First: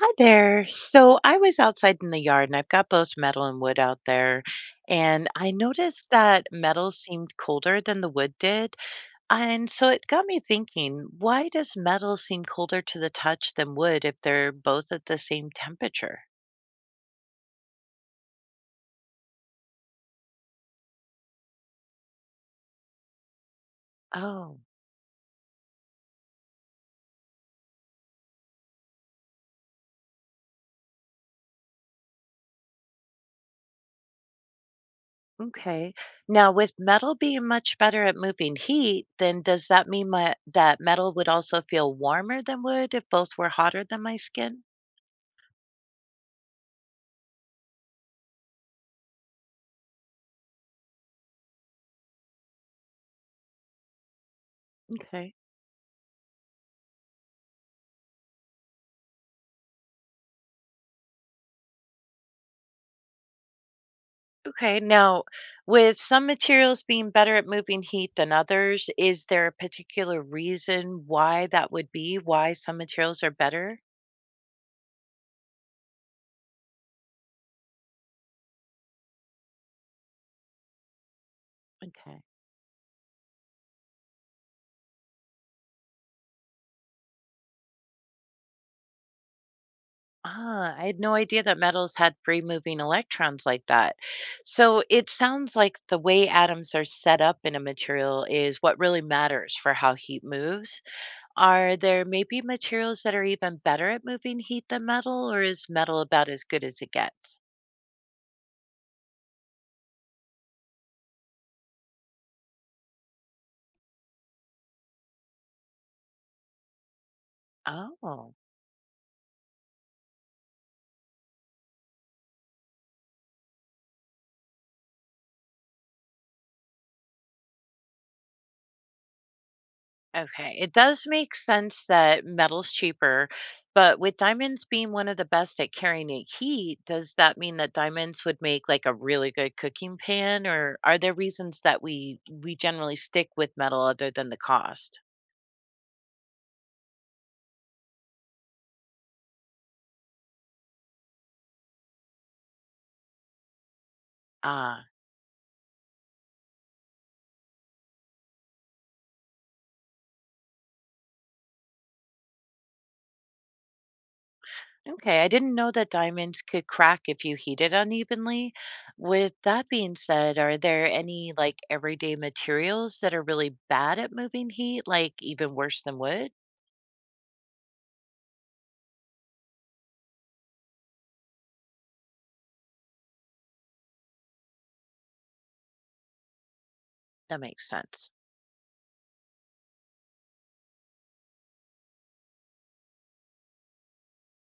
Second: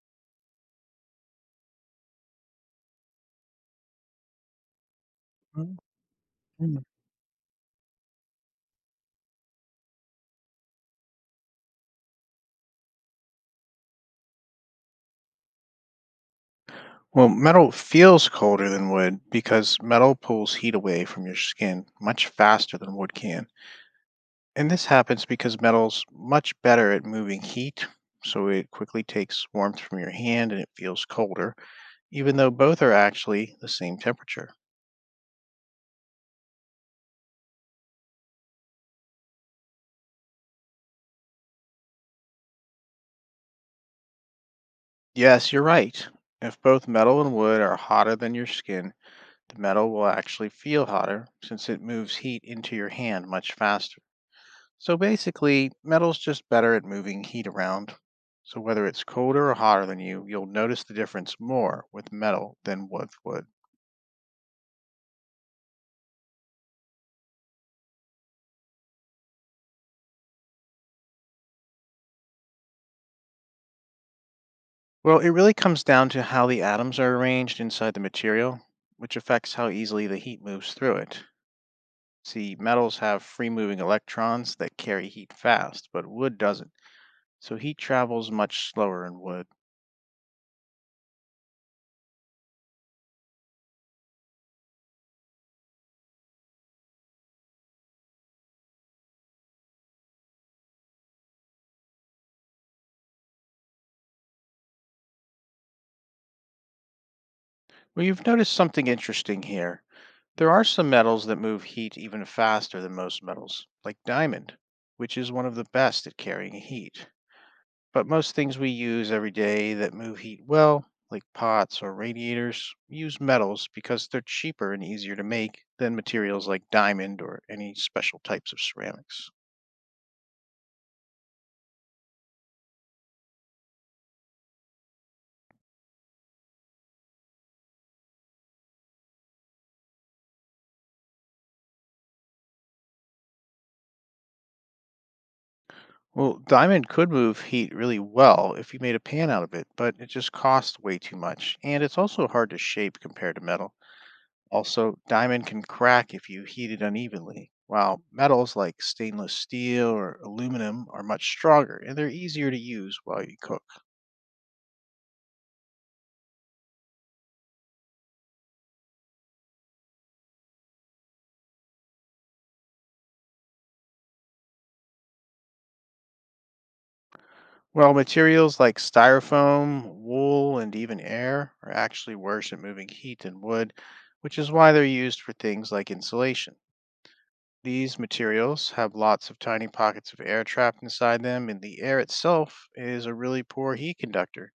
Hi there. So I was outside in the yard and I've got both metal and wood out there. And I Mm, noticed that mm. metal seemed colder than the wood did. And so it got me thinking, why does metal seem colder to the touch than wood if they're both at the same temperature? Well, metal feels colder than wood because metal pulls heat away from your skin much faster than wood can. Oh, And this happens because metal's much better at moving heat, so it quickly takes warmth from your hand and it feels colder, even though both are actually the same temperature. okay. Now, with metal being much better at moving heat, then does that mean my, that metal would also feel warmer than wood if both were hotter than my skin? Yes, you're right. If both metal and wood are hotter than your skin, the metal will actually feel hotter since it moves heat into your hand much faster. So Okay. basically, metal's just better at moving heat around. So whether it's colder or hotter than you, you'll notice the difference more with metal than with wood. Okay, now with some materials being better at moving heat than others, is there a particular reason why that would be? Why some materials are better? Well, it really comes down to how the atoms are arranged inside the material, which affects how easily the heat moves through it. Okay. See, metals have free moving electrons that carry heat fast, but wood doesn't. So heat travels much slower in wood. Ah, I had no idea that metals had free moving electrons like that. So it sounds like the way atoms are set up in a material is what really matters for how heat moves. Are there maybe materials that are even better at moving heat than metal, or is metal about as good as it gets? Well, you've noticed something interesting here. There are some metals that move heat even faster than most metals, like diamond, which is one of the best at carrying heat. But most Oh. things we use every day that move heat well, like pots or radiators, use metals because they're cheaper and easier to make than materials like diamond or any special types of ceramics. Okay, it does make sense that metal's cheaper, but with diamonds being one of the best at carrying a heat, does that mean that diamonds would make like a really good cooking pan, or are there reasons that we generally stick with metal other than the cost? Well, diamond could move heat really well if you made a pan out of it, but it just costs way too much, and it's also hard to shape compared to metal. Ah, Also, diamond can crack if you heat it unevenly, while metals like stainless steel or aluminum are much stronger and they're easier to use while you cook. okay, I didn't know that diamonds could crack if you heat it unevenly. With that being said, are there any like everyday materials that are really bad at moving heat, like even worse than wood? While materials like styrofoam, wool, and even air are actually worse at moving heat than wood, which is why they're used for things like insulation. That makes These sense. materials have lots of tiny pockets of air trapped inside them, and the air itself is a really poor heat conductor,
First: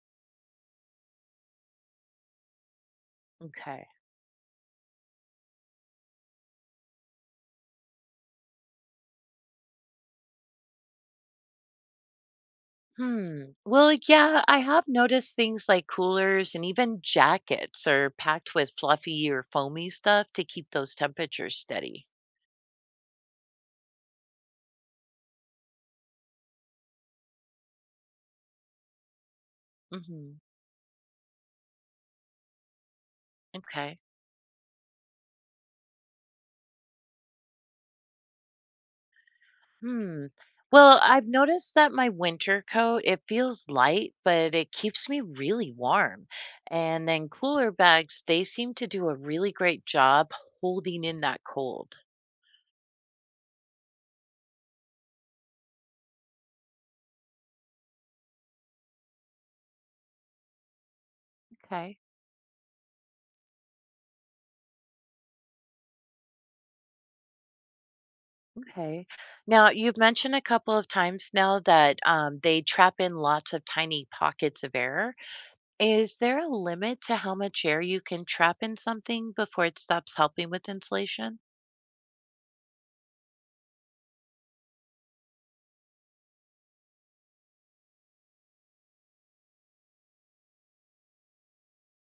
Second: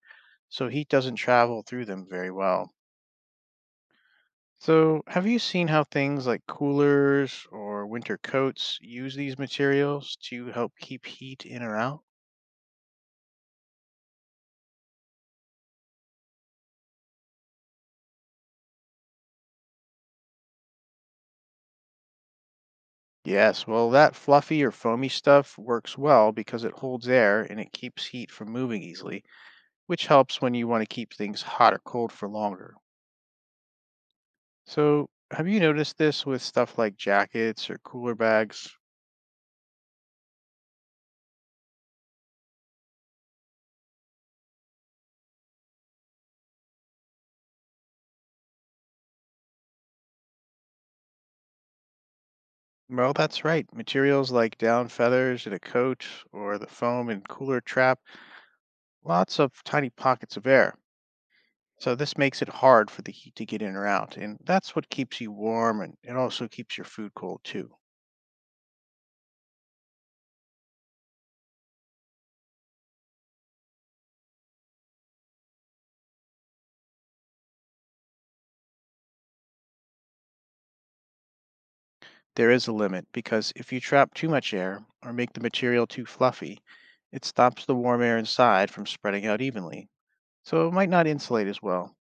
so heat doesn't travel through them very well. Okay. So, have you seen how things like coolers or winter coats use these materials to help keep heat in or out? Hmm. Well, yeah, I have noticed things like coolers and even jackets are packed with fluffy or foamy stuff to keep those temperatures steady. Yes, well, that fluffy or foamy stuff works well because it holds air and it keeps heat from moving easily, which Hmm. helps when you want to keep things hot or cold for longer. Okay. So, have you noticed this with stuff like jackets or cooler bags? Hmm. Well, I've noticed that my winter coat, it feels light, but it keeps me really warm. And then cooler bags, they seem to do a really great job holding in that cold. Well, that's right. Materials like down feathers in a coat or the foam and cooler trap lots of tiny pockets of air. So Okay. this makes it hard for the heat to get in or out, and that's what keeps you warm and it also keeps your food cold too. Okay. Now, you've mentioned a couple of times now that they trap in lots of tiny pockets of air. Is there a limit to how much air you can trap in something before it stops helping with insulation? There is a limit because if you trap too much air or make the material too fluffy, it stops the warm air inside from spreading out evenly. So it might not insulate as well.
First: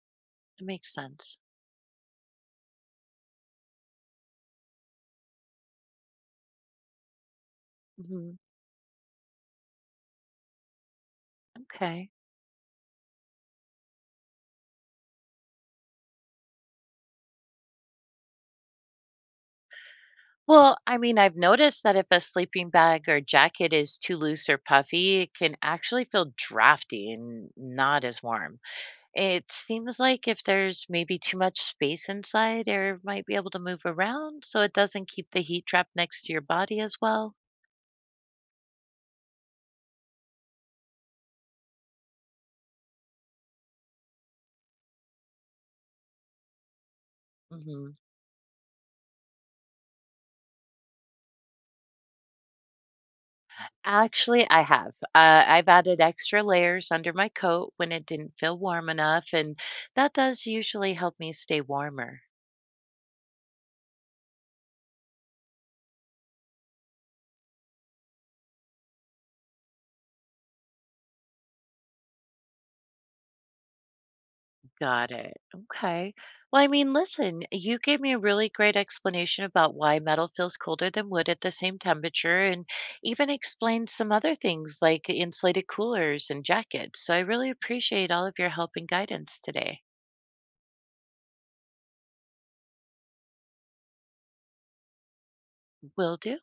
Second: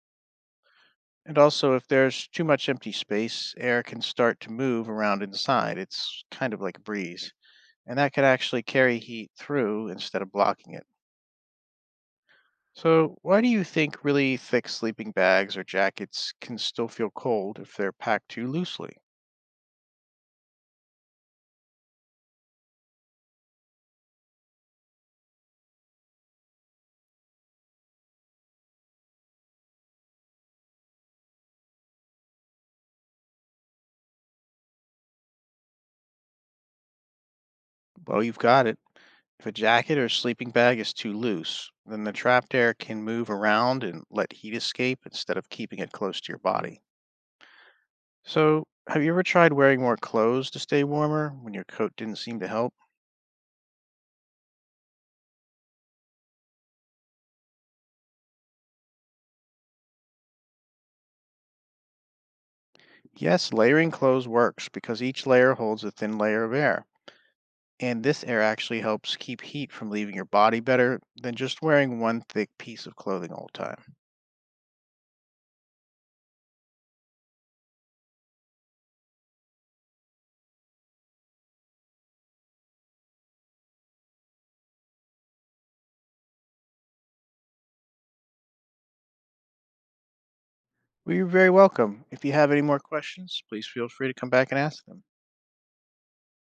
It makes sense. And also, if there's too much empty space, air can start to move around inside. It's kind of like a breeze. And that could Hmm. actually carry heat through instead of blocking it. Okay. So, why do you think really thick sleeping bags or jackets can still feel cold if they're packed too loosely? Well, I mean, I've noticed that if a sleeping bag or jacket is too loose or puffy, it can actually feel drafty and not as warm. It seems like if there's maybe too much space inside, air might be able to move around so it doesn't keep the heat trapped next to your body as well. Well, you've got it. If a jacket or sleeping bag is too loose, then the trapped air can move around and let heat escape instead of keeping it close to your body. Mhm. So, have you ever tried wearing more clothes to stay warmer when your coat didn't seem to help? Actually, I have. I've added extra layers under my coat when it didn't feel warm enough, and that does usually help me stay warmer. Yes, layering clothes works because each layer holds a thin layer of air, and this air actually helps keep heat from leaving your body better than just wearing one thick piece of clothing all the time. Got it. Okay. Well, I mean, listen, you gave me a really great explanation about why metal feels colder than wood at the same temperature, and even explained some other things like insulated coolers and jackets. So I really appreciate all of your help and guidance today. Well, you're very welcome. If you have any more questions, please feel free to come back and ask them. Will do.